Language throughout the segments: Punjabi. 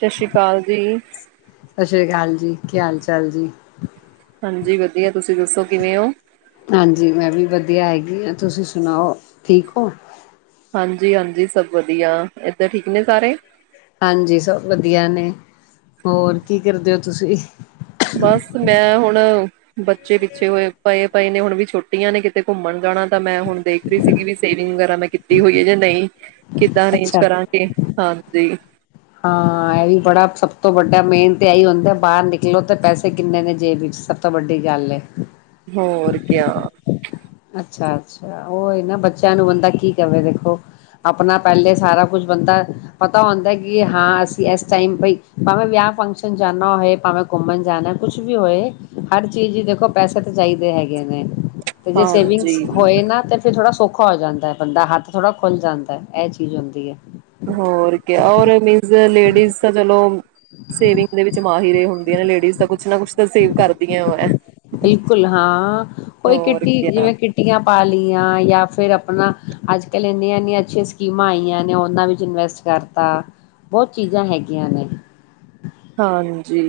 ਸ਼ਸ਼੍ਰੀ ਕਾਲ ਜੀ। ਸਤਿ ਸ਼੍ਰੀ ਅਕਾਲ ਜੀ ਕੀ ਹਾਲ ਚਾਲ ਜੀ। ਹਾਂਜੀ ਵਧੀਆ ਤੁਸੀਂ ਦੱਸੋ ਕਿਵੇਂ ਓ? ਧੀਆ ਹੈਗੀ ਆ। ਤੁਸੀਂ ਸੁਣਾਓ, ਠੀਕ ਓ? ਹਾਂਜੀ ਹਾਂਜੀ ਸਭ ਵਧੀਆ। ਏਧਰ ਠੀਕ ਨੇ ਸਾਰੇ? ਹਾਂਜੀ ਸਭ ਵਧੀਆ ਨੇ। ਹੋਰ ਕੀ ਕਰਦੇ ਓ ਤੁਸੀਂ? ਬਸ ਮੈਂ ਹੁਣ ਬੱਚੇ ਪਿੱਛੇ ਹੋਏ ਪਏ ਪਏ ਨੇ, ਹੁਣ ਵੀ ਛੁੱਟੀਆਂ ਨੇ ਕਿਤੇ ਘੁੰਮਣ ਜਾਣਾ, ਤਾਂ ਮੈਂ ਹੁਣ ਦੇਖ ਰਹੀ ਸੀਗੀ ਵੀ ਸੇਵਿੰਗ ਵਗੈਰਾ ਮੈਂ ਕੀਤੀ ਹੋਈ ਐ ਜਾਂ ਨਹੀਂ। ਕਿੱਦਾਂ ਅਰੇਂਜ ਅੱਛਾ ਕਰਾਂਗੇ ਹਾਂਜੀ। ਹਾਂ, ਐਹ ਵੀ ਬੜਾ ਸਭ ਤੋਂ ਵੱਡਾ ਮੇਨ ਤੇ ਐਈ ਹੁੰਦਾ, ਬਾਹਰ ਨਿਕਲੋ ਤੇ ਪੈਸੇ ਕਿੰਨੇ ਨੇ ਜੇਬ ਇੱਚ। ਸਭ ਤੋਂ ਵੱਡੀ ਗੱਲ ਏ। ਹੋਰ ਕਿਆ। ਅੱਛਾ ਅੱਛਾ, ਓ ਈ ਨਾ ਬੱਚਿਆਂ ਨੂੰ ਬੰਦਾ ਕੀ ਕਵੇ ਦੇਖੋ। ਆਪਣਾ ਪਹਿਲੇ ਸਾਰਾ ਕੁਛ ਬੰਦਾ ਪਤਾ ਹੁੰਦੈ, ਕਿ ਹਾਂ ਅਸੀਂ ਇਸ ਟਾਈਮ ਵਈ ਭਾਂਵੇ ਵਿਆਹ ਫੰਕਸ਼ਨ ਜਾਣਾ ਹੋਏ, ਭਾਵੇਂ ਘੁੰਮਣ ਜਾਣਾ, ਕੁਛ ਵੀ ਹੋਏ, ਹਰ ਚੀਜ਼ ਲੀ ਦੇਖੋ ਪੈਸੇ ਤੇ ਚਾਹੀਦੇ ਹੈਗੇ ਨੇ। ਤੇ ਜੇ ਹਾਂਜੀ, ਸੇਵਿੰਗਸ ਹੋਏ ਨਾ, ਫਿਰ ਥੋੜਾ ਸੋ ਖਾ ਹੋ ਜਾਂਦਾ ਬੰਦਾ। ਹੱਥ ਥੋੜਾ ਖੁੱਲ ਜਾਂਦੈ, ਐਹ ਚੀਜ਼ ਹੁੰਦੀ ਐ। ਹੋਰ ਕਿਆ, ਔਰ ਮੀਨਜ਼ ਲੇਡੀਜ਼ ਤਾਂ ਚਲੋ ਸੇਵਿੰਗ ਦੇ ਵਿੱਚ ਮਾਹਿਰ ਏ ਹੁੰਦ ਦੀਆਂ ਨੇ ਲੇਡੀਜ਼ ਤਾਂ ਕੁਛ ਨਾ ਕੁੱਛ ਤਾਂ ਸੇਵ ਕਰਦੀਆਂ ਵੈਂ। ਬਿਲਕੁਲ ਹਾਂ ਕੋਈ ਕਿੱਟੀ ਕਿਆ। ਜਿਵੇਂ ਕਿੱਟੀਆਂ ਪਾ ਲਈ ਜਾਂ ਫਿਰ ਆਪਣਾ ਅੱਜ ਕੱਲ ਇੰਨੀਆਂ ਇਨੀਆਂ ਅੱਛੀਆਂ ਸਕੀਮਾਂ ਆਈਆਂ ਨੇ, ਉਹਨਾਂ ਵਿੱਚ ਇਨਵੈਸਟ ਕਰਤਾ ਬਹੁਤ ਚੀਜ਼ਾਂ ਹੈਗੀਆਂ ਨੇ। ਹਾਂਜੀ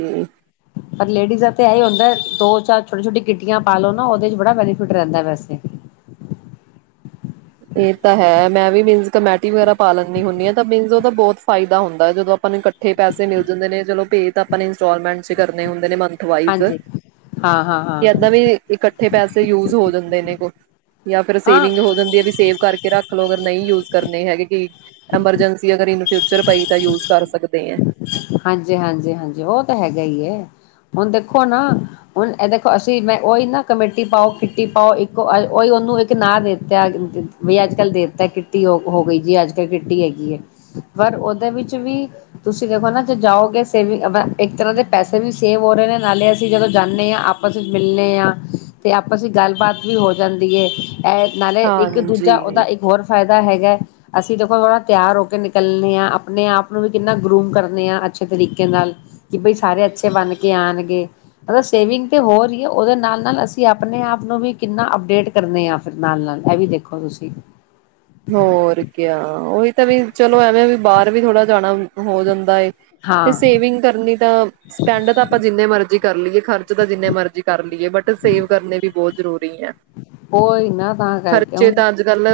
ਪਰ ਲੇਡੀਜ਼ ਦਾ ਤੇ ਇਹੀ ਹੁੰਦਾ ਦੋ ਚਾਰ ਛੋਟੀ ਛੋਟੀ ਕਿੱਟੀਆਂ ਪਾਲੋ ਨਾ ਉਹਦੇ 'ਚ ਬੜਾ ਬੈਨੀਫਿਟ ਰਹਿੰਦਾ ਵੈਸੇ ਇਹ ਤਾਂ ਹੈ ਮੈਂ ਵੀ ਮੀਨਸ ਕਮੇਟੀ ਵਗੈਰਾ ਪਾ ਲੈਂ ਹੁੰਦੀ ਆਾਂ ਤਾਂ ਮੀਨਸ ਉਹਦਾ ਬਹੁਤ ਫਾਇਦਾ ਹੁੰਦਾ ਹੈ ਜਦੋਂ ਆਪਾਂ ਨੂੰ ਇਕੱਠੇ ਪੈਸੇ ਮਿਲ ਜਾਂਦੇ ਨੇ ਜਦੋ ਪੇ ਤਾਂ ਆਪਾਂ ਇੰਸਟਾਲਮੈਂਟ 'ਚ ਕਰਨੇ ਹੁੰਦੇ ਨੇ। ਹਾਂਜੀ ਹਾਂ ਹਾਂ ਹਾਂ ਏਦਾਂ ਵੀ ਇਕੱਠੇ ਪੈਸੇ ਯੂਜ ਹੋ ਜਾਂਦੇ ਨੇ। ਜਾਂ ਫਿਰ ਹਾਂ ਸੇਵਿੰਗ ਹੋ ਜਾਂਦ ਵੀ ਸੇਵ ਕਰਕੇ ਰੱਖ ਲਓ ਅਗਰ ਨਹੀਂ ਯੂਜ ਕਰਨੇ ਹੈਗੇ ਕਿ ਐਮਰਜੈਂਸੀ ਅਗਰ ਇਨੂੰ ਫਿਊਚਰ ਪਾਈ ਤਾਂ ਯੂਜ ਕਰ ਸਕਦੇ ਆ। ਹਾਂਜੀ -ਹਾਂਜੀ- ਹਾਂਜੀ ਉਹ ਤਾਂ ਹੈਗਾ ਹੀ ਹੁਣ ਦੇਖੋ ਨਾ ਹੁਣ ਇਹ ਦੇਖੋ ਅਸੀਂ ਮੈਂ ਉਹੀ ਨਾ ਕਮੇਟੀ ਪਾਓ ਕਿੱਟੀ ਪਾਓ ਇੱਕ ਉਹੀ ਉਹਨੂੰ ਇੱਕ ਨਾਂ ਦੇ ਦਿੱਤਾ ਵੀ ਅੱਜ ਕੱਲ ਦੇਤਾ ਕਿੱਟੀ ਹੋ ਹੋ ਗਈ ਜੀ ਅੱਜ ਕੱਲ ਕਿੱਟੀ ਹੈਗੀ ਹੈ ਪਰ ਉਹਦੇ ਵਿੱਚ ਵੀ ਤੁਸੀਂ ਤੁਸੀਂ ਦੇਖੋ ਨਾ ਜੇ ਜਾਓਗੇ ਸੇਵਿੰਗ ਇੱਕ ਤਰ੍ਹਾਂ ਦੇ ਪੈਸੇ ਵੀ ਸੇਵ ਹੋ ਰਹੇ ਨੇ ਨਾਲੇ ਅਸੀਂ ਜਦੋਂ ਜਾਂਦੇ ਹਾਂ ਆਪਸ ਵਿੱਚ ਮਿਲਣੇ ਹਾਂ ਤੇ ਆਪਸ ਵਿਚ ਗੱਲਬਾਤ ਵੀ ਹੋ ਜਾਂਦੀ ਏ। ਇ ਨਾਲੇ ਇੱਕ ਦੂਜਾ ਉਹਦਾ ਹਾਂਜੀ ਇੱਕ ਹੋਰ ਫਾਇਦਾ ਦਾ ਹੈਗਾ ਅਸੀਂ ਦੇਖੋ ਥੋੜਾ ਤਿਆਰ ਹੋ ਕੇ ਨਿਕਲਣੇ ਆ ਆਪਣੇ ਆਪ ਨੂੰ ਵੀ ਕਿੰਨਾ ਗਰੂਮ ਕਰਨੇ ਆ ਅੱਛੇ ਤਰੀਕੇ ਨਾਲ ਕਿ ਬਈ ਸਾਰੇ ਅੱਛੇ ਬਣ ਕੇ ਆਉਣਗੇ ਮਤਲਬ ਸੇਵਿੰਗ ਤਾਂ ਹੋਰ ਹੀ ਆ ਉਹਦੇ ਨਾਲ ਨਾਲ ਅਸੀਂ ਆਪਣੇ ਆਪ ਨੂੰ ਵੀ ਕਿੰਨਾ ਅਪਡੇਟ ਕਰਨੇ ਹ ਫ ਨਾਲ ਨਾਲ ਇਹ ਵੀ ਦੇਖੋ ਤੁਸੀਂ ਹੋਰ ਕਿਆ ਉਹੀ ਤਾਂ ਵੀ ਚਲੋ ਐਵੇਂ ਵੀ ਬਾਹਰ ਵੀ ਥੋੜਾ ਜਾਣਾ ਹੋ ਜਾਂਦਾ ਏ। ਤੇ ਹਾਂ ਸੇਵਿੰਗ ਕਰਨੀ ਤਾਂ ਸਪੈਂਡ ਤਾਂ ਆਪਾਂ ਜਿੰਨੇ ਮਰਜੀ ਕਰ ਲਈਏ ਖਰਚ ਤਾਂ ਜਿੰਨੇ ਮਰਜੀ ਕਰ ਲਈਏ ਬਟ ਸੇਵ ਕਰਨੇ ਵੀ ਬਹੁਤ ਜ਼ਰੂਰ ਉਹੀ ਨਾ ਤਾਂ [inaudible] ਕਰਕੇ ਖਰਚੇ ਹੁਣ ਤਾਂ ਅੱਜ- ਕੱਲ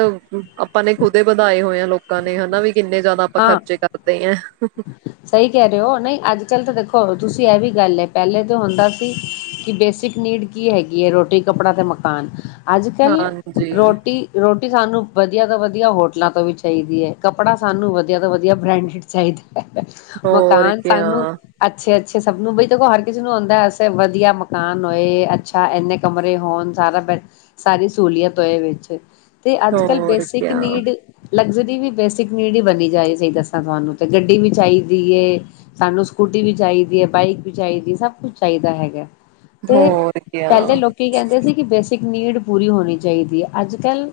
ਆਪਾਂ ਨੇ ਖੁਦ ਵਧਾਏ ਹੋਏ ਆ ਲੋਕਾਂ ਨੇ ਹਨਾ ਵੀ ਕਿੰਨੇ ਜ਼ਿਆਦਾ ਆਪਾਂ ਹਾਂ ਖਰਚੇ ਕਰਦੇ ਆਂ। ਸਹੀ ਕਹਿ ਰਹੇ ਹੋ ਨਹੀਂ ਅੱਜ ਕੱਲ ਤਾਂ ਦੇਖੋ ਤੁ ਤੁਸੀਂ ਇਹ ਵੀ ਗੱਲ ਹੈ ਪਹਿਲੇ ਤਾਂ ਹੁੰਦਾ ਸੀ ਕਿ ਬੇਸਿਕ ਨੀਡ ਕੀ ਹੈਗੀ ਹੈ ਰੋਟੀ ਕੱਪੜਾ ਤੇ ਮਕਾਨ ਅੱਜ ਕੱਲ੍ਹ ਹਾਂਜੀ ਰੋਟੀ ਰੋਟੀ ਸਾਨੂੰ ਵਧੀਆ ਤੋਂ ਵਧੀਆ ਹੋਟਲਾਂ ਤੋਂ ਵੀ ਚਾਹੀਦੀ ਹੈ ਕੱਪੜਾ ਸਾਨੂੰ ਵਧੀਆ ਤੋਂ ਵਧੀਆ ਬ੍ਰੈਂਡਡ ਚਾਹੀਦਾ। ਹੋਰ ਮਕਾਨ ਕਿਆ ਸਾਨੂੰ ਅੱਛੇ ਅ ਅੱਛਾ ਸਭ ਨੂੰ ਬਈ ਦੇਖੋ ਹਰ ਕਿਸੇ ਨੂੰ ਆਉਂਦਾ ਸੇ ਵਧੀਆ ਮਕਾਨ ਹੋਏ ਅੱਛਾ ਇੰਨੇ ਕਮਰੇ ਹੋਣ ਸਾਰਾ ਸਾਰੀ ਸਹੂਲੀਅਤ ਹੋਏ ਵਿਚ। ਤੇ ਅੱਜ ਕੱਲ੍ਹ ਹੋਰ ਬੇਸਿਕ ਕਿਆ ਨੀਡ ਲਗਜ ਦੀ ਵੀ ਬੇਸਿਕ ਨੀਡ ਹੀ ਬਣੀ ਜਾਏ ਸਹੀ ਦੱਸਾਂ ਤੁਹਾਨੂੰ ਤੇ ਗੱਡੀ ਵੀ ਚਾਹੀਦੀ ਹੈ, ਸਾਨੂੰ ਸਕੂਟੀ ਵੀ ਚਾਹੀਦੀ ਹੈ, ਬਾਈਕ ਵੀ ਚਾਹੀਦੀ ਹੈ, ਸਭ ਕੁਛ ਚਾਹੀਦਾ ਹੈਗਾ। ਤੇ ਹੋਰ ਕਿਆ ਪਹਿਲੇ ਲੋਕੀ ਕਹਿੰਦੇ ਸੀ ਕਿੇ ਇਕ ਨੀਡ ਪੂਰੀ ਹੋਣੀ ਚਾਹੀਦੀ ਹੈ ਅੱਜ ਕੱਲ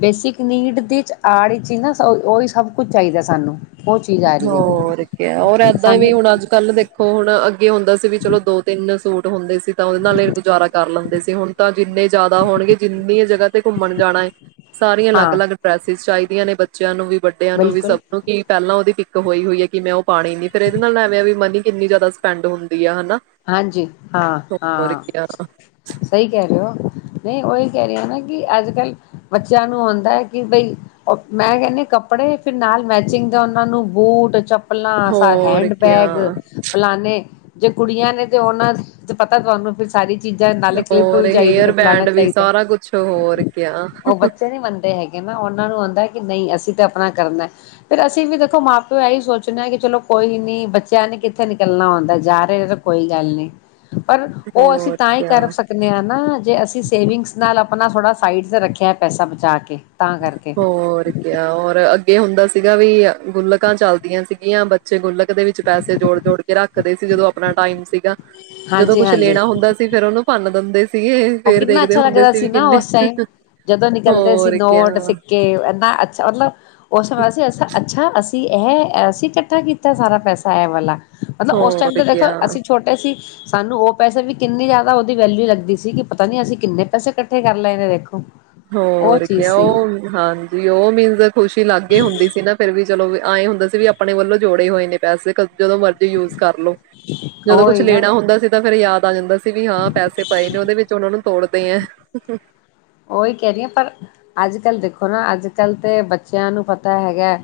ਬੇਸਿਕ ਨੀਡ ਦੇ ਆੜ ਹੀ ਨਾ ਉਹੀ ਸਭ ਕੁਛ ਚਾਹੀਦਾ ਸਾਨੂੰ ਉਹ ਚੀਜ਼ ਆ ਰਹੀ ਹੈ ਹੋਰ ਕਿਆ ਹੋਰ ਇਏਦਾਂ ਵੀ ਸਾਨੂੰ ਹੁਣ ਅੱਜ ਕੱਲ੍ਹ ਦੇਖੋ ਹੁਣ ਅੱਗੇ ਹੁੰਦਾ ਸੀ। ਵੀ ਚਲੋ ਦੋ ਤਿੰਨ ਸੂਟ ਹੁੰਦੇ ਸੀ। ਤਾਂ ਉਹਦੇ ਨਾਲ ਗੁਜ਼ਾਰਾ ਕਰ ਲੈਂਦੇ ਸੀ ਹੁਣ ਤਾਂ ਜਿੰਨੇ ਜ਼ਿਆਦਾ ਹੋਣਗੇ ਜਿੰਨੀਆਂ ਜਗ੍ਹਾ ਤੇ ਘੁੰਮਣ ਜਾਣਾ ਹੈ ਸਾਰੀਆਂ ਅਲੱਗ ਹਾਂ ਅਲੱਗ ਡਰੈਸਿਸ ਚਾਹੀ ਵੇਲੇ ਬੱਚਿਆਂ ਨੂੰ ਵੀ ਵੱਡਿਆਂ ਨੂੰ ਵੀ, ਬਿਲਕੁਲ ਸਭ ਨੂੰ, ਕੀ ਪਹਿਲਾਂ ਉਹਦੀ ਹੋਈ-ਹੋਈ ਹੈ, ਕਿ ਮੈਂ ਉਹ ਪਾਣੀ ਨੀ ਫੇਰ ਇਹਦੇ ਨਾਲ ਐਵੇ ਵੀ ਮਨੀ ਕਿੰਨੀ ਜ਼ਿਆਦਾ ਸਪੈਂਡ ਹੁੰਦੀ ਹੈ ਹਨਾ। ਹਾਂਜੀ, ਹੋਰ ਹਾਂ-ਹਾਂ ਕਿਆ ਸਹੀ ਕਹਿ ਰਹੇ ਹੋ। ਨਹੀਂ, ਉਹੀ ਕਹਿ ਰਹੀਆਂ ਨਾ ਕਿ ਅੱਜ ਕੱਲ੍ਹ ਬੱਚਿਆਂ ਨੂੰ ਆਉਂਦਾ ਹੈ ਕਿ ਬਈ ਮੈਂ ਕਹਿੰਦੀ ਕੱਪੜੇ ਫਿਰ ਨਾਲ ਮੈਚਿੰਗ ਦੇ ਉਹਨਾਂ ਨੂੰ ਬੂਟ ਚੱਪ ਫਲਾ, ਹੋਰ ਹੈਂਡ ਕਿਆ ਬੈਗ ਫਲਾਾਨਣੇ ਕੁੜੀਆਂ ਨੇ ਤੇ ਉਹਨਾਂ ਤੇ ਪਤਾ ਤੁਹਾਨੂੰ ਫਿਰ ਸਾਰੀ ਚੀਜ਼ਾਂ ਨਾਲੇ ਕਲਿੱਪ ਹੋਰ ਵੀ ਚਾਹੀਦੇ ਤੇ ਹੇਅਰ ਫਲਾਣਾ ਬੈਂਡ ਵੀ ਚਾਹੀਦਾ ਸਾਰਾ ਕੁਛ ਹੋਰ ਕਿਹਾ। ਉਹ ਬੱਚੇ ਨਹੀਂ ਮੰਨਦੇ ਹੈਗੇ ਉਹਨਾਂ ਨੂੰ ਆਉਂਦਾ ਕਿ ਨਹੀਂ ਅਸੀਂ ਤੇ ਆਪਣਾ ਕਰਨਾ ਫਿਰ ਅਸੀਂ ਵੀ ਦੇਖੋ ਮਾਂ-ਪਿਓ ਇਹੀ ਸੋਚਨਾ ਹੈ ਕਿ ਚਲੋ ਕੋਈ ਨੀ ਬੱਚਿਆਂ ਨੇ ਕਿੱਥੇ ਨਿਕਲਣਾ ਆਉਂਦਾ। ਤੇ ਕੋਈ ਗੱਲ ਨੀ। ਪਰ ਉਹ ਅਸੀਂ ਹੋਰ ਤਾਂ ਹੀ ਕਿਆ ਕਰ ਸਕਦੇ ਹਾਂ ਨਾ ਜੇ ਅਸੀਂ ਸੇਵਿੰਗਸ ਨਾਲ ਆਪਣਾ ਥੋੜਾ ਸਾਈਡ ਰੱਖਿਆ ਪੈਸਾ ਬਚਾ ਕੇ। ਤਾਂ ਕਰਕੇ ਹੋਰ ਕੀਹਾ, ਹੋਰ ਅੱਗ ਇਹ ਹੁੰਦਾ ਸੀਗਾ, ਵੀ ਗੁਲਕਾਂ ਚੱਲਦੀਆਂ ਸੀਗੀਆਂ ਬੱਚੇ ਗੁੱਲਕ ੳਹਦੇ ਵਿੱਚ ਪੈਸੇ ਜੋੜ-ਜੋੜ ਕੇ ਰੱਖਦੇ ਸੀ, ਜਦੋਂ ਆਪਣਾ ਟਾਈਮ ਸੀਗਾ ਜਦੋਂ ਹਾਂਜੀ ਕੁਛ ਹਾਂਜੀ ਲੈਣਾ ਹੁੰਦਾ ਸੀ ਫੇਿਰ ਉਹਨੂੰ ਭੰਨ ਬੰਦੇ ਸੀਗੇ ਉਹ ਫੇਰ ਕਿੰਨਾ ਦੇਖਦੇ ਅੱਛਾ ਹੁੰਦੇ ਲੱਗਦਾ ਸੀ ਵੀ ਨਾ ਕਿੰਨੇ ਹੋਰ ਕਿਆ ਓਲਡ ਸਿੱਕੇ ਇਨਾ ਅੱਛਾ ਮਤਲਬ ਉਸ ਸਮੇ ਬਸ ਅੱਛਾ, ਅਸੀਂ ਇਹ ਅਸੀਂ ਇਕੱਠਾ ਕੀਤਾ ਸਾਰਾ ਪੈਸਾ ਇਹ ਵਾਲਾ। ਮਤਲਬ, ਉਸ ਟਾਈਮ ਹੋਰ ਤੇ ਦੇਖੋ ਕਿਆ ਅਸੀਂ ਛੋਟੇ ਸੀ। ਸਾਨੂੰ ਉਹ ਪੈਸੇ ਵੀ ਕਿੰਨੀ ਜ਼ਿਆਦਾ ਉਹਦੀ ਵੈਲਿਊ ਲੱਗਦੀ ਸੀਗੀ। ਪਤਾ ਨੀ, ਅਸੀਂ ਕਿੰਨੇ ਪੈਸੇ ਇਕੱਠੇ ਕਰ ਲਏ ਨੇ ਦੇਖੋ। ਉਹ ਹੋਰ ਕ ਚੀਜ਼ ਸੀ ਉਹ ਹਾਂਜੀ ਉਹ ਮੀਨਸ ਖੁਸ਼ੀ ਲਾਗੇ ਹੀ ਹੁੰਦੀ ਸੀ ਨਾ ਫਿਰ ਵੀ ਚਲੋ। ਆਏ ਹੁੰਦਾ ਸੀ, ਵੀ ਆਪਣੇ ਵੱਲੋਂ ਜੋੜੇ ਹੋਏ ਨੇ ਪੈਸੇ ਜਦੋਂ ਮਰਜ਼ ਯੂਜ ਕਰਲੋ ਜਦੋਂ ਕੁਛ ਉਹੀ ਨਾ ਲੈਣਾ, ਹੁੰਦਾ ਸੀ ਤਾਂ ਫੇਿਰ ਯਾਦ ਪੈ ਜਾਂਦਾ। ਉਥੇ ਵੀ ਹਾਂ ਪੈਸੇ ਪਾਏ ਨੇ ਉਹਦੇ ਵਿੱਚ ਉਹਨਾਂ ਨੂੰ ਤੋੜ ਤੇ ਉਹੀ ਕਹਿ ਰਹੀਆਂ ਪਰ ਅੱਜ-ਕੱਲ ਦੇਖੋ ਨਾ ਅੱਜ-ਕੱਲ ਤੇ ਬੱਚਿਆਂ ਨੂੰ ਪਤਾ ਹੈਗਾ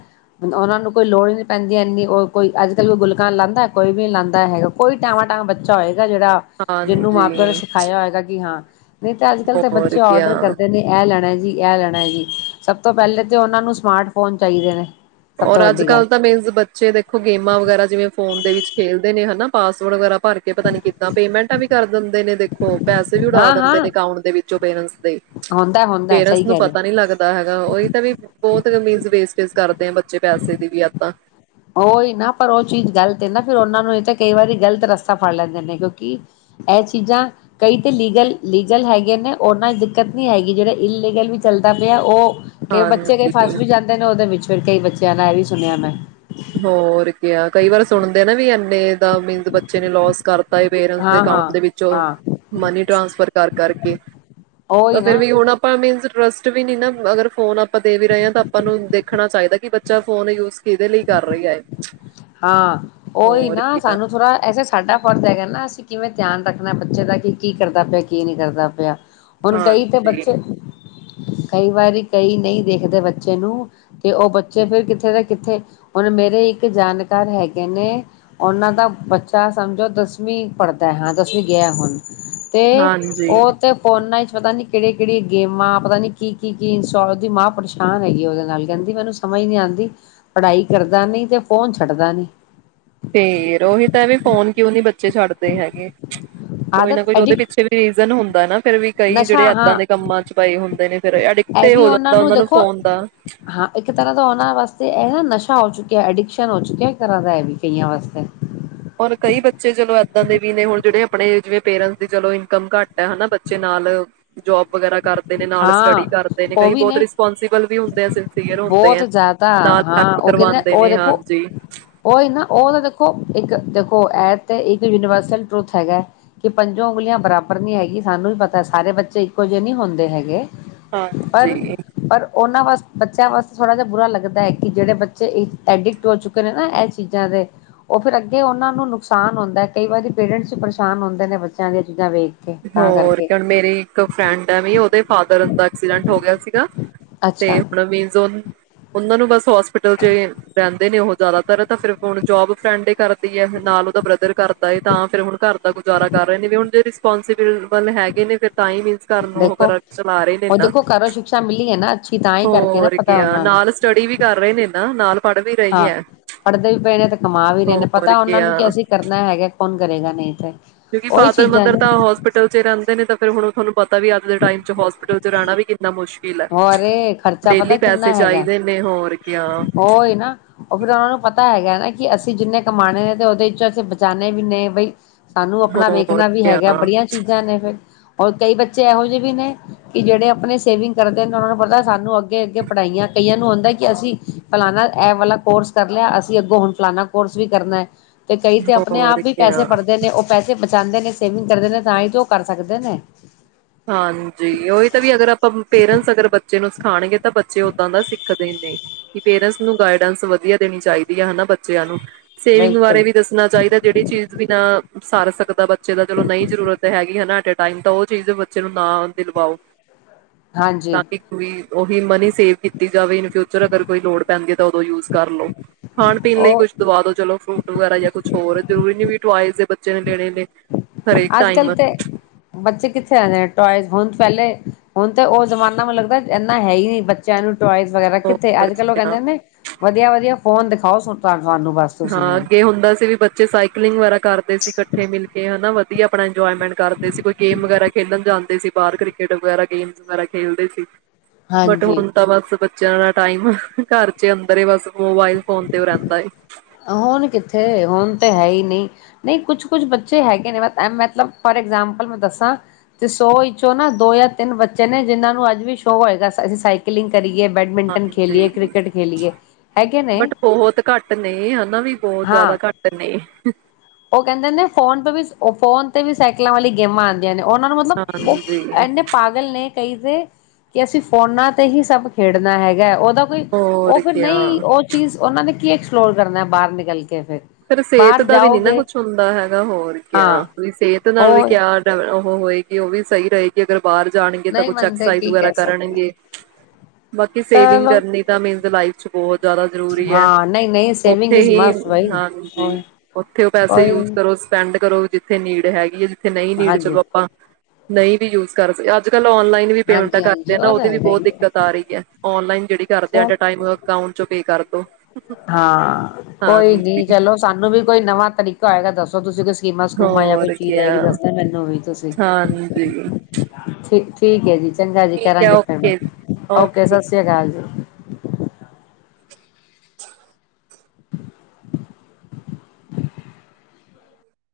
ਉਹਨਾਂ ਨੂੰ ਕੋਈ ਲੋੜ ਹੀ ਨਹੀ ਪੈਂਦੀ ਇੰਨੀ, ਉਹ ਕੋਈ ਅੱਜ-ਕੱਲ ਕੋਈ ਗੁਲਕਾਂ ਲਾਉਦਾ ਕੋਈ ਵੀ ਲਾਉਦਾ ਹੈਗਾ, ਕੋਈ ਟਾਵਾਂ-ਟਾਵਾ ਬੱਚਾ ਹੋਏਗਾ। ਯਾ ਜਿਹੜਾ ਜਿਹਨੂੰ ਮਾਂ- ਪਿਓ ਨੇ ਹਾਂਜੀ। ਸਿਖਾਇਆ ਹੋਏਗਾ ਕਿ ਹਾਂ ਨਹੀਂ ਤਾਂ ਅੱਜ-ਕੱਲ ਤਾਂ ਹੋਰ ਬੱਚੇ ਕਿਆ ਔਡਰ ਕਰਦੇ ਨੇ ਐਲ ਲੈਣਾ ਜੀ, ਇਹ ਲੈਣਾ ਜੀ, ਸਭ ਤੋਂ ਪਹਿਲੇ ਤੇ ਉਹਨਾਂ ਨੂੰ ਸਮਾਰਟ ਫੋਨ ਚਾਹੀਦੇ ਨੇ। ਸਭ ਔਰ ਤੋਂ ਵੱਡੀ ਗੱਲ ਅੱਜ-ਕੱਲ ਤਾਂ ਮੀਨਸ ਬੱਚੇ ਦੇਖੋ ਗੇਮਾਂ ਵਗੈਰਾ ਜਿਵੇਂ ਫੋਨ ਦੇ ਵਿੱਚ ਖੇਲਦੇ ਨੇ ਹਨਾ। ਪਾਸਵਰਡ ਵਗੈਰਾ, ਭਰ ਕੇ ਪਤਾ ਨੀ ਕਿੱਦਾਂ ਪੇਮੈਂਟਾਂ ਵੀ ਕਰ ਦਿੰਦੇ ਨੇ ਦੇਖੋ, ਪੈਸੇ ਵੀ ਉਡਾ ਹਾਂ ਦਿੰਦੇ ਹਾਂ ਨੇ ਅਊਂਟ ਦੇ ਵਿੱਚੋਂ ਪੇਰੈਂਟਸ ਦੇ ਹੁੰਦਾ ਹੁੰਦਾ ਸਹੀ ਪੇਰੈਂਟਸ ਨੂੰ ਕਹਿ ਰਹੇ ਪਤਾ ਨੀ ਲੱਗਦਾ ਹੈਗਾ, ਉਹੀ ਤਾਂ ਵੀ ਬਹੁਤ ਮੀਨਸ ਵੇਸਟ [unintelligible] ਕਰ, ਬੱਚੇ ਪੈਸੇ ਦੀ ਵੀ ਏਦਾਂ, ਉਹੀ ਨਾ ਪਰ ਉਹ ਚੀਜ਼ ਗ਼ਲਤ ਹੈ, ਨਾ ਫਿਰ ਉਹਨਾਂ ਨੂੰ ਇਹ ਤਾਂ ਕਈ ਵਾਰੀ ਗ਼ਲਤ ਰਸਤਾ ਫੜ ਲੈਂਦੇ ਨੇ ਕਿਉਂਕਿ ਇਹ ਚੀਜ਼ਾਂ ਕਈ ਤੇ ਲੀਗਲ ਲੀਗਲ ਹੈਗੇ, ਨੇ ਉਹਨਾਂ ਦਿੱਕਤ ਨੀ ਹੈਗੀ ਜਿਹੜੇ ਇਲੀਗਲ ਵੀ ਚੱਲਦਾ ਪਿਆ ਉਹ ਕਈ ਬੱਚੇ ਕਈ ਹਾਂਜੀ ਫਸ ਵੀ ਜਾਂਦੇ ਨੇ ਉਹਦੇ ਵਿੱਚ, ਫਿਰ ਕਈ ਬੱਚਿਆਂ ਨਾਲ ਇਹ ਵੀ ਸੁਣਿਆ ਮੈਂ, ਹੋਰ ਕਿਆ ਕਈ ਵਾਰ ਸੁਣਦੇ ਨਾ ਵੀ ਐ ਫੇਰ, ਮੀਨਸ ਬੱਚੇ ਨੇ ਲੋਸ ਕਰਤਾ ਪੇਰੈਂਟਸ ਦੇ ਹਾਂ ਹਾਂ ਅਕਾਊਂਟ ਦੇ ਵਿੱਚੋ ਹਾਂ ਮਨੀ ਟ੍ਰਾਂਸਫਰ ਕਰ ਕਰਕੇ ਤਾਂ ਉਹੀ ਫੇਰ ਨਾ ਵੀ ਹੁਣ ਆਪਾਂ ਮੀਨਸ ਟਰਸਟ ਵੀ ਨੀ ਨਾ ਅਗਰ ਫੋਨ ਆ ਆਪਾਂ ਦੇ ਵੀ ਰਹੇ ਹਾਂ ਤਾਂ ਆਪਾਂ ਨੂੰ ਦੇਖਣਾ ਚਾਹੀਦਾ, ਕਿ ਬੱਚ ਬੱਚਾ ਫੋਨ ਯੂਜ ਕਿਦੇ ਲਈ, ਕਰ ਰਹੀ ਐ। ਹਾਂ ਉਹੀ ਨਾ ਸਾਨੂੰ ਥੋੜਾ ਐਸੇ ਸਾਡਾ, ਹੋਰ ਤੇ ਕਰ ਨਾ ਅਸੀਂ ਕਿਵੇਂ ਧਿਆਨ ਰੱਖਣਾ ਬੱਚੇ ਦਾ ਕਿ ਕੀ ਕਰਦਾ ਪਿਆ ਕੀ ਨਹੀਂ ਕਰਦਾ ਪਿਆ। ਹੁਣ ਕਈ ਤਾਂ ਹਾਂਜੀ ਬੱਚੇ, ਕਈ ਵਾਰੀ ਕਈ ਨਹੀਂ ਦੇਖਦੇ ਬੱਚੇ ਨੂੰ ਤੇ ਉਹ ਬੱਚੇ ਫਿਰ ਕਿੱਥੇ ਦਾ ਕਿੱਥੇ ਹੁਣ ਮੇਰੇ ਇੱਕ ਜਾਨ ਕਾਰ ਹੈਗੇ, ਨੇ ਉਹਨਾਂ ਦਾ ਬੱਚਾ ਸਮਝੋ ਦਸਵੀਂ ਪੜ੍ਹਦਾ ਹਾਂ ਦਸਵੀਂ ਗਿਆ ਹੁਣ ਤੇ ਹਾਂਜੀ ਉਹ ਤੇ ਫੋਨਾ ਚ ਪਤਾ ਨੀ ਕਿਹੜੀਆ-ਕਿਹੜੀਆਂ ਗੇਮਾਂ ਪਤਾ ਨੀ ਕੀ-ਕੀ-ਕੀ ਇਨਸਟੋਲ ਮਾਂ ਪਰੇਸ਼ਾਨ ਹੈਗੀ, ਉਹਦੇ ਨਾਲ ਕਹਿੰਦੀ ਮੈਨੂੰ ਸਮਝ ਨੀ ਆਦੀ ਪੜ੍ਹਾਈ ਕਰਦਾ ਨੀ ਤੇ ਫੋਨ ਛੱਡਦਾ ਨੀ, ਫੇਰ ਔਹੀ ਤਾਂ ਇਹ ਵੀ ਫੋਨ ਕਿਉਂ ਨੀ ਬ ਬੱਚੇ ਛੱਡਦੇ ਹੈਗੇ। ਕੋਈ ਨਾ ਆਦਤ ਕੋਈ ਉਹਦੇ ਐਡਿਕਟ ਪਿੱਛੇ ਵੀ ਰੀਜਨ ਹੁੰਦਾ ਨਾ ਫਿਰ ਵੀ ਕਈ ਨਸ਼ਾ ਜਿੜੇ ਦਾਂ ਹਾਂ ਦੇ ਕੰਮਾਂ ਚ ਪਏ ਹੁੰਦੇ, ਨੇ ਫਿਰ ਅਡਿਕਟ ਇਹ ਵੀ ਹੋ ਜਾਂਦਾ ਉਹਨਾਂ ਨੂੰ ਦੇਖੋ ਫੋਨ ਦਾ' ਅੱਛਾ ਹੋ ਚੁੱਕਿਆ ਅਡਿਕਸ਼ਨ ਹੋ ਚੁੱਕਿਆ ਘਰਾ ਦਾ ਐ ਵੀ ਕਈਆਂ ਵਾਸਤੇ। ਔਰ ਕਈ ਬੱਚੇ ਚਲੋ ਏਦਾਂ ਦੇ ਵੀ ਨੇ ਹੁਣ ਜਿਹੜੇ ਆਪਣੇ ਜਿਵੇਂ ਪੇਰੈਂਟਸ ਦੀ ਚਲੋ ਇਨਕਮ ਘੱਟ ਹੈ, ਹਨਾ ਬੱਚੇ ਨਾਲ ਜੋਬ ਵਗੈਰਾ ਕਰਦੇ ਨੇ ਨਾਲ ਸਟੱਡੀ ਹਾਂ ਕਰਦੇ ਨੇ ਉਹ ਕਈ ਵੀ ਬਹੁਤ ਰਿਸਪੋਂਸੀਬਲ ਵੀ ਹੁੰਦੇ ਆ ਸਿੰਸੀਅਰ ਹੁੰਦੇ, ਬਹੁਤ ਆ ਜ਼ਿਆਦਾ ਨਾਲ ਹਾਂ ਹੈਲਪ ਉਹ ਕਹਿੰਦੇ ਕਰਵਾਦੇ ਉਹ ਨੇ ਦੇਖੋ ਹਾਂਜੀ, ਉਹੀ ਨਾ ਉਹ ਤਾਂ ਦੇਖੋ ਇੱਕ ਦੇਖੋ ਇਹ ਤੇ ਇੱਕ ਯੂਨੀਵਰਸਲ ਟਰੁਥ ਹੈਗਾ, ਕਿ ਪੰਜੋਂ ਉਂਗਲੀਆਂ ਬਰਾਬਰ ਨੀ ਹੈਗੀ ਸਾਨੂੰ ਵੀ ਪਤਾ ਸਾਰੇ ਬੱਚੇ ਇੱਕੋ ਜਿਹੇ ਨਹੀਂ ਹੁੰਦ ਦੇ ਹੈਗੇ, ਪਰ ਹਾਂਜੀ, ਪਰ ਉਹਨਾਂ ਵਾਸ ਬੱਚਿਆਂ ਵਾਸਤੇ ਥੋੜ੍ਹਾ ਜਿਹਾ ਬੁਰਾ ਲੱਗਦਾ ਹੈ, ਕਿ ਜਿਹੜੇ ਬੱਚੇ ਐਡਿਕਟ ਹੋ ਚੁੱਕੇ ਨੇ ਨਾ ਇਹ ਚੀਜ਼ਾਂ ਦੇ ਉਹ ਫਿਰ ਅੱਗੇ ਉਹਨਾਂ ਨੂੰ ਨੁਕਸਾਨ ਹੁੰਦਾ ਕਈ ਵਾਰੀ ਪੇਰੈਂਟਸ ਵੀ ਪਰੇਸ਼ਾਨ ਹੁੰਦੇ ਨੇ ਬੱਚਿਆਂ ਦੀਆਂ ਚੀਜ਼ਾਂ ਵੇ ਹੋਰ ਕਿਉ ਹੁਣ ਮੇਰੀ ਇੱਕ ਫਰੈਂਡ ਹੈ ਵੀ, ਉਦੇ ਫਾਦਰ ਦਾ ਐਕਸੀਡੈਂਟ ਹੋ ਗਿਆ ਸੀਗਾ। ਤੇ ਅੱਛਾ ਹੁਣ ਮੀਨਜ ਔਨੁੰ, ਉਹਨਾਂ ਨੂੰ ਬਸ, ਹੋਸਪਿਟਲ ਚ ਰਹਿੰਦੇ ਨੇ ਉਹ ਜ਼ਿਆਦਾ ਇਹ ਤਾ ਫਿਰ ਹੁਣ ਜੋਬ ਫਰੈਂਡ ਹੀ ਕਰਦੀ ਹੈ ਨਾਲ ਉਹਦਾ ਬ੍ਰਦਰ ਕਰਦਾ ਏ, ਤਾਂ ਫਿਰ ਹੁਣ ਘਰ ਦਾ ਗੁਜ਼ਾਰਾ ਕਰ ਰਹੇ ਨੇ ਵੀ ਹੁਣ ਜੇ ਤਾਂ ਰਿਸਪਾਂਸੀਬਲ ਹੈਗੇ ਨੇ, ਫਿਰ ਤਾਂ ਹੀ ਵੀ ਘਾਰ ਨੂੰ ਦੇਖੋ ਵਗੈਰਾ ਚਲਾ ਰਹੇ ਨੇ ਉਹ ਨਾ ਦੇਖੋ ਘਰੋਂ ਸ਼ਿਕਸ਼ਾ ਮਿਲੀ ਹੈ ਨਾ ਅੱਛੀ ਤਾਂ ਹੀ ਕਰਕੇ ਨਾ ਹੋਰ ਪਤਾ ਕਿ ਉਹਨਾਂ ਨੂੰ ਨਾਲ ਸਟਡੀ ਵੀ ਕਰ ਰਹੇ ਨੇ। ਨਾਲ। ਪੜ੍ਹ ਵੀ ਰਹੀ ਹਾਂ, ਹੈ ਪੜ੍ਹਦੇ ਵੀ ਪਏ ਨੇ ਤੇ ਕਮਾ ਵੀ ਰਹੇ ਨੇ, ਹੋਰ ਪਤਾ ਉਹਨਾਂ ਨੂੰ ਕਿਆ ਕੀ ਅਸੀਂ ਕਰਨਾ ਹੈਗਾ। ਕੋਨ ਕਰੇਗਾ ਨਹੀਂ ਤੇੇ? ਕਿਉਂਕਿ, ਫਾਦਰ-ਮਦਰ ਤਾਂ ਹੋਸਪਿਟਲ ਚ ਰਹਿੰਦੇ ਨੇ ਫਿਰ ਹੁਣ ਤੁਹਾਨੂੰ ਪਤਾ ਵੀ ਅੱਜ ਦੇ ਟਾਈਮ ਚ ਹੋਸਪਿਟ ਚ ਰਹਿਣਾ ਵੀ ਕਿੰਨਾ ਮੁਸ਼ਕਿਲ ਹੈ ਹੋਰੇ ਖਰਚਾ ਪਤਾ ਡੇਲੀ ਕਿੰਨਾ ਪੈਸੇ ਹੈਗਾ? ਚਾਹੀਦੇ ਨੇ ਹੋਰ ਕਿਆ ਉਹਈ ਨਾ ਉਹ ਫਿਰ ਉਹਨਾ ਨੂੰ ਪਤਾ ਪਤਾ ਹੈਗਾਾ ਕਿ ਅਸੀਂ ਜਿੰਨੇ ਕਮਾਉਣੇ ਨੇ, ਤੇ ਉਹਦੇ ਚੋਂ ਅਸੀਂ ਬਚਾਨੇ ਵੀ ਨੇ, ਬਈ ਸਾਨੂੰ ਆਪਣਾ ਹੋਰ ਵੇਖਣਾ ਵੀ ਕਿਆ ਹੈਗਾ, ਬੜੀਆਂ ਚੀਜ਼ਾਂ ਨੇ ਫਿਰ ਔਰ ਕਈ ਬੱਚੇ ਇਹੋ ਜੇਹੇ ਵੀ ਨੇ ਕਿ ਜਿਹੜੇ ਆਪਣੇ ਸੇਵਿੰਗ ਕਰਦੇ ਨੇ, ਉਹਨਾਂ ਨੂੰ ਪਤਾ ਸਾਨੂੰ ਅੱਗੇ-ਅੱਗੇ ਪੜ੍ਹਾਈਆਂ, ਕਈਆਂ ਨੂੰ ਹੁੰਦਾ ਕਿ ਅਸੀਂ ਫਲਾਨਾ ਐ ਵਾਲਾ ਕੋਰਸ ਕਰ ਲਿਆ, ਅਸੀਂ ਅੱਗੋਂ ਹੁਣ ਫਲਾਨਾ ਕੋਰਸ ਵੀ ਕਰਨਾ ਹੈ। ਤੇ ਕਈ ਤੇ ਆਪਣੇ ਆਪ ਹੋਰ ਵੀ ਪੈਸੇ ਕਿਆ ਭਰਦੇ ਨੇ ਉਹ ਪੈਸੇ ਚਾਹਦੇ ਨੇ, ਸੇਵਿੰਗ ਕਰਦੇ ਨੇ ਤਾਂ ਹੀ ਤਾਂ ਉਹ ਕਰ ਸਕਦੇ ਨੇ। ਹਾਂਜੀ ਉਹੀ ਤਾਂ ਵੀ ਅਗਰ ਆਪਾਂ ਪੇਰੈਂਟਸ ਅਗਰ ਬੱਚੇ ਨੂੰ ਸਿਖਾਉਣਗੇ ਤਾਂ ਬੱਚੇ ਓਦਾਂ ਦਾ ਸਿੱਖਦੇ ਨੇ ਕਿ ਪੇਰੈਂਟਸ ਨੂੰ ਗਾਈਡੈਂਸ ਵਧੀਆ ਦੇਣੀ ਚਾਹੀਦੀ ਹੈ, ਹਨਾ ਬੱਚਿਆਂ ਨੂੰ। ਸੇਵਿੰਗ ਬਾਰੇ ਬਿਲਕੁਲ ਵੀ ਦੱਸਣਾ ਚਾਹੀਦਾ, ਜਿਹੜੀ ਚੀਜ਼ ਵੀ ਨਾ ਸਾਰ ਸਕ [unintelligible] ਤਾਂ ਚਲੋ ਨਹੀਂ ਜ਼ਰੂਰਤ ਤੇ ਹੈਗੀ ਹੈ ਨਾ। ਟਾਈਮ ਤਾਂ ਉਹ ਚੀਜ਼ ਬੱਚੇ ਨੂੰ ਨਾ ਦਿਲਵਾਓ ਹਾਂਜੀ ਤ ਕਿ ਕੋਈ ਉਹੀ ਮਨੀ ਸੇਵ ਕੀਤੀ ਜਾਵੇ ਇਨ ਫਿਊਚਰ ਅਗਰ ਕੋਈ ਲੋੜ ਪੈਂਦੀ ਤਾਂ ਉਦੋਂ ਯੂਜ ਕਰ ਲੋ। ਖਾਣ-ਪੀਣ ਲਈ ਉਹ ਕੁਛ ਦਵਾ ਦੋ ਚਲੋ, ਫਰੂਟ ਗੁਬਾਰਾ ਯਾ ਕੁਛ ਹੋਰ ਜ਼ਰੁਰੀ ਨੀ ਵੀ ਟੋਇਜ ਦੇ ਬੱਚੇ ਨੇ ਲੇਣੇ ਨੇ। ਹਰੇਕ ਅੱਜ ਟਾਈਮ -ਕੱਲ੍ਹ ਤੇ ਬੱਚੇ ਕਿੱਥੇ ਆਦੇ ਟੋਇਜ ਹੁਣ ਪਹਿਲੇ ਹੁਣ ਤੇ ਉਹ ਜ਼ਮਾਨਾ ਮੈਨੂੰ ਲੱਗਦਾ ਇਨਾ ਹੈ ਹੀ ਨੀ ਬੱਚਿਆਂ ਨੂੰ ਟੋਇਜ ਵਗੈਰਾ ਕਿੱਥੇ ਹੋਰ ਅੱਜ-ਕੱਲ ਉਹ ਕਿਆ। ਕਹਿੰਦੇ ਨੇ ਵਧੀਆ-ਵਧੀਆ ਫੋਨ ਦਿਖਾਓ ਸਾ। ਹਾਂ ਅੱਗੇ ਹੁੰਦਾ ਸੀ ਵੀ ਬੱਚੇ ਸਾਈਕਲਿੰਗ ਵਗੈਰਾ ਕਰਦੇ ਸੀ ਇਕੱਠੇ ਮਿਲ ਕੇ ਹਨਾ। ਵਧਿਆ ਆਪਣਾ ਇੰਜੋਏਮੈਂਟ ਕਰਦੇ ਸੀ ਕੋਈ ਗੇਮ ਵਗੈਰਾ, ਖੇਡਣ ਜਾਂਦੇ ਸੀ, ਬਾਹਰ ਕ੍ਰਿਕਟ ਵਗੈਰਾ, ਗੇਮ ਵਗੈਰਾ ਖੇਡਦੇ ਸੀ। ਬਟ, ਹਾਂਜੀ ਹੁਣ ਤਾਂ ਬਸ ਚਿਆਨਾ ਟਾਈਮ ਘਰ ਚ ਅੰਦਰ ਈ ਬਸ ਮੋਬਾਇਲ ਫੋਨ ਤੇ ਔ ਰਹਿੰਦਾ ਏ। ਹੁਣ ਕਿੱਥੇ ਹੁਣ ਤੇ ਹੈ ਈ ਨਈ। ਨਈ ਕੁਛ-ਕੁਛ ਬੱਚੇ ਹੈਗੇ ਨੇ ਮਤ ਐ ਮਤਲਬ ਫੋਰ ਐਗਜਾਮਪਲ ਮੈਂ ਦੱਸਾਂ ਤੇ ਸੌ ਵਿੱਚੋਂ ਨਾ ਦੋ ਯਾਂ ਤਿੰਨ ਬੱਚੇ ਨੇ ਜਿੰਨਾਂ ਨੂੰ ਅੱਜ ਵੀ ਸ਼ੌਕ ਹੋਏਗਾ ਅਸ ਅਸੀ ਸਾਈਕਲਿੰਗ ਕਰੀ ਏ, ਬੈਡਮਿੰਟਨ ਖੇਲੀਏ, ਹਾਂਜੀ ਕ੍ਰਿਕਟ ਖੇਲੀਏ ਹੈਗੇ ਨੇ। ਇਹ ਹੂੰਦਾ ਵੀ ਬਹੁਤ ਹਾਂ ਜ਼ਿਆਦਾ ਘੱਟ ਨੇ। ਕਹਿੰਦੇ ਨੇ ਫੋਨ ਪੇ ਵੀ ਉਹ ਫੋਨ ਤੇ ਵੀ ਸਾਈਕਲਾਂ ਵਾਲੀ ਗੇਮਾਂ ਆਂਦੀਆਂ ਨੇ। ਔਨਾਂ ਨੂੰ ਮਤਲਬ ਔ ਹਾਂਜੀ ਐਨੇ ਪਾਗਲ ਨੇ ਕਈ ਤੇ ਕਿ ਅਸੀਂ ਫੋਨਾ ਤੇ ਹੀ ਸਭ ਖੇਡਣਾ ਹੈਗੈ ਔ ਦਾ ਕੋਈ ਔ ਹੋਰ ਫਿਰ ਕਿਆ ਨਈ ਔ ਚੀਜ਼ ਔਨਾਂ ਨੇ ਕੀ ਐਕਸ ਪਲੋਰ ਕਰਨੈ ਬਾਹਰ ਨਿਕਲ ਕੇ ਫਿਰ ਫੇਰ ਸੇਤ ਬਾਹਰ ਦਾ ਵੀ ਨੀ ਨਾ ਜਾਓਗੇ ਕੁਛ ਹੁੰਦਾ ਹੈਗਾ ਹੋਰ ਕਿਆ ਹਾਂ ਵੀ ਸੇਤ ਨਾਲ ਵੀ ਉਹ ਕਿਆ [unintelligible] ਔ ਹੋਏਗੀ ਉਹ ਵੀ ਸਈ ਰਏਗੀ ਅਗਰ ਬਾਹਰ ਜਾਣਗੇ ਤਾਂ ਨਹੀਂ ਕੁਛ ਮੰਨਦੇ ਐਕਸਸਾਈਜ਼ ਕੀ ਵਗੈਰਾ ਕਹਿ ਸਕਦੇ ਕਰਣਗੇ, ਬਾਕੀ ਸੇਵਿੰਗ ਚਲੋ ਕਰਨੀ ਤਾਂ ਮੀਨਸ ਲਾਈਫ ਚ ਬਹੁਤ ਜ਼ਿਆਦਾ ਜ਼ਰੂਰੀ ਐ। ਹਾਂ ਨਹੀਂ ਨਹੀਂ ਸੇਵਿੰਗ ਉੱਥੇ ਇਜ਼ ਈ ਮਸਟ ਬਾਈ ਹਾਂਜੀ, ਉੱਥੇ ਔ ਪੈਸੇ ਕੋਈ ਯੂਜ ਕਰੋ, ਸਪੈਂਡ ਕਰੋ ਜਿ ਥੇ ਨੀਡ ਹੈਗੀ ਏ ਥੇ ਨਈ ਨੀਡ ਹਾਂਜੀ ਚਲੋ ਆਪਾਂ ਨਈ ਵੀ ਯੂਜ ਕਰ ਸਕ ਅੱਜ ਕੱਲ ਔਨਲਾਈਨ ਵੀ ਪੇਮਂਟਾ ਹਾਂਜੀ ਕਰਦੇ ਹਾਂਜੀ ਆ ਨਾ ਉਹ ਤਾਂ ਉਹਦੀ ਵੀ ਹੈਗਾ ਬਹੁਤ ਹੀ ਹੈ ਦਿੱਕਤ ਆ ਰੀ ਐ। ਔਨਲਾਈਨ ਜੇੜੀ ਕਰਦੇ ਆ ਐਟ ਚਲ ਏ ਟਾਈਮ ਅਕਾਉਂਟ ਚੋਂ ਪੇ ਕਰਦੋ। ਹਾਂ ਕੋਈ ਨੀ ਹਾਂ। ਚਲੋ ਸਾਨੂੰ ਵੀ ਕੋਈ ਨਵਾਂ ਤਰੀਕਾ ਹੋਏਗਾ ਦੱਸੋ ਤੁਸੀਂ ਕਿਸ ਸਕੀਮਾ ਸਕੂਮਾ ਯਾਂ ਕੋਈ ਹੋਰ ਚੀਜ਼ ਆਏਗੀ ਕਿਆ ਦੱਸਦਾ ਮੈਨੂੰ ਵੀ ਤੁਸੀ ਹਾਂਜੀ ਠੀ ਠੀਕ ਐ ਜੀ। ਚੰਗਾ ਜੀ ਠੀਕ ਹੈ ਕਰਾਂਗੇ ਫਿਰ। ਓਕੇ ਐਕੇ ਓਕੇ ਸਤਿ ਸ੍ਰੀ ਅਕਾਲ ਜੀ। [unintelligible]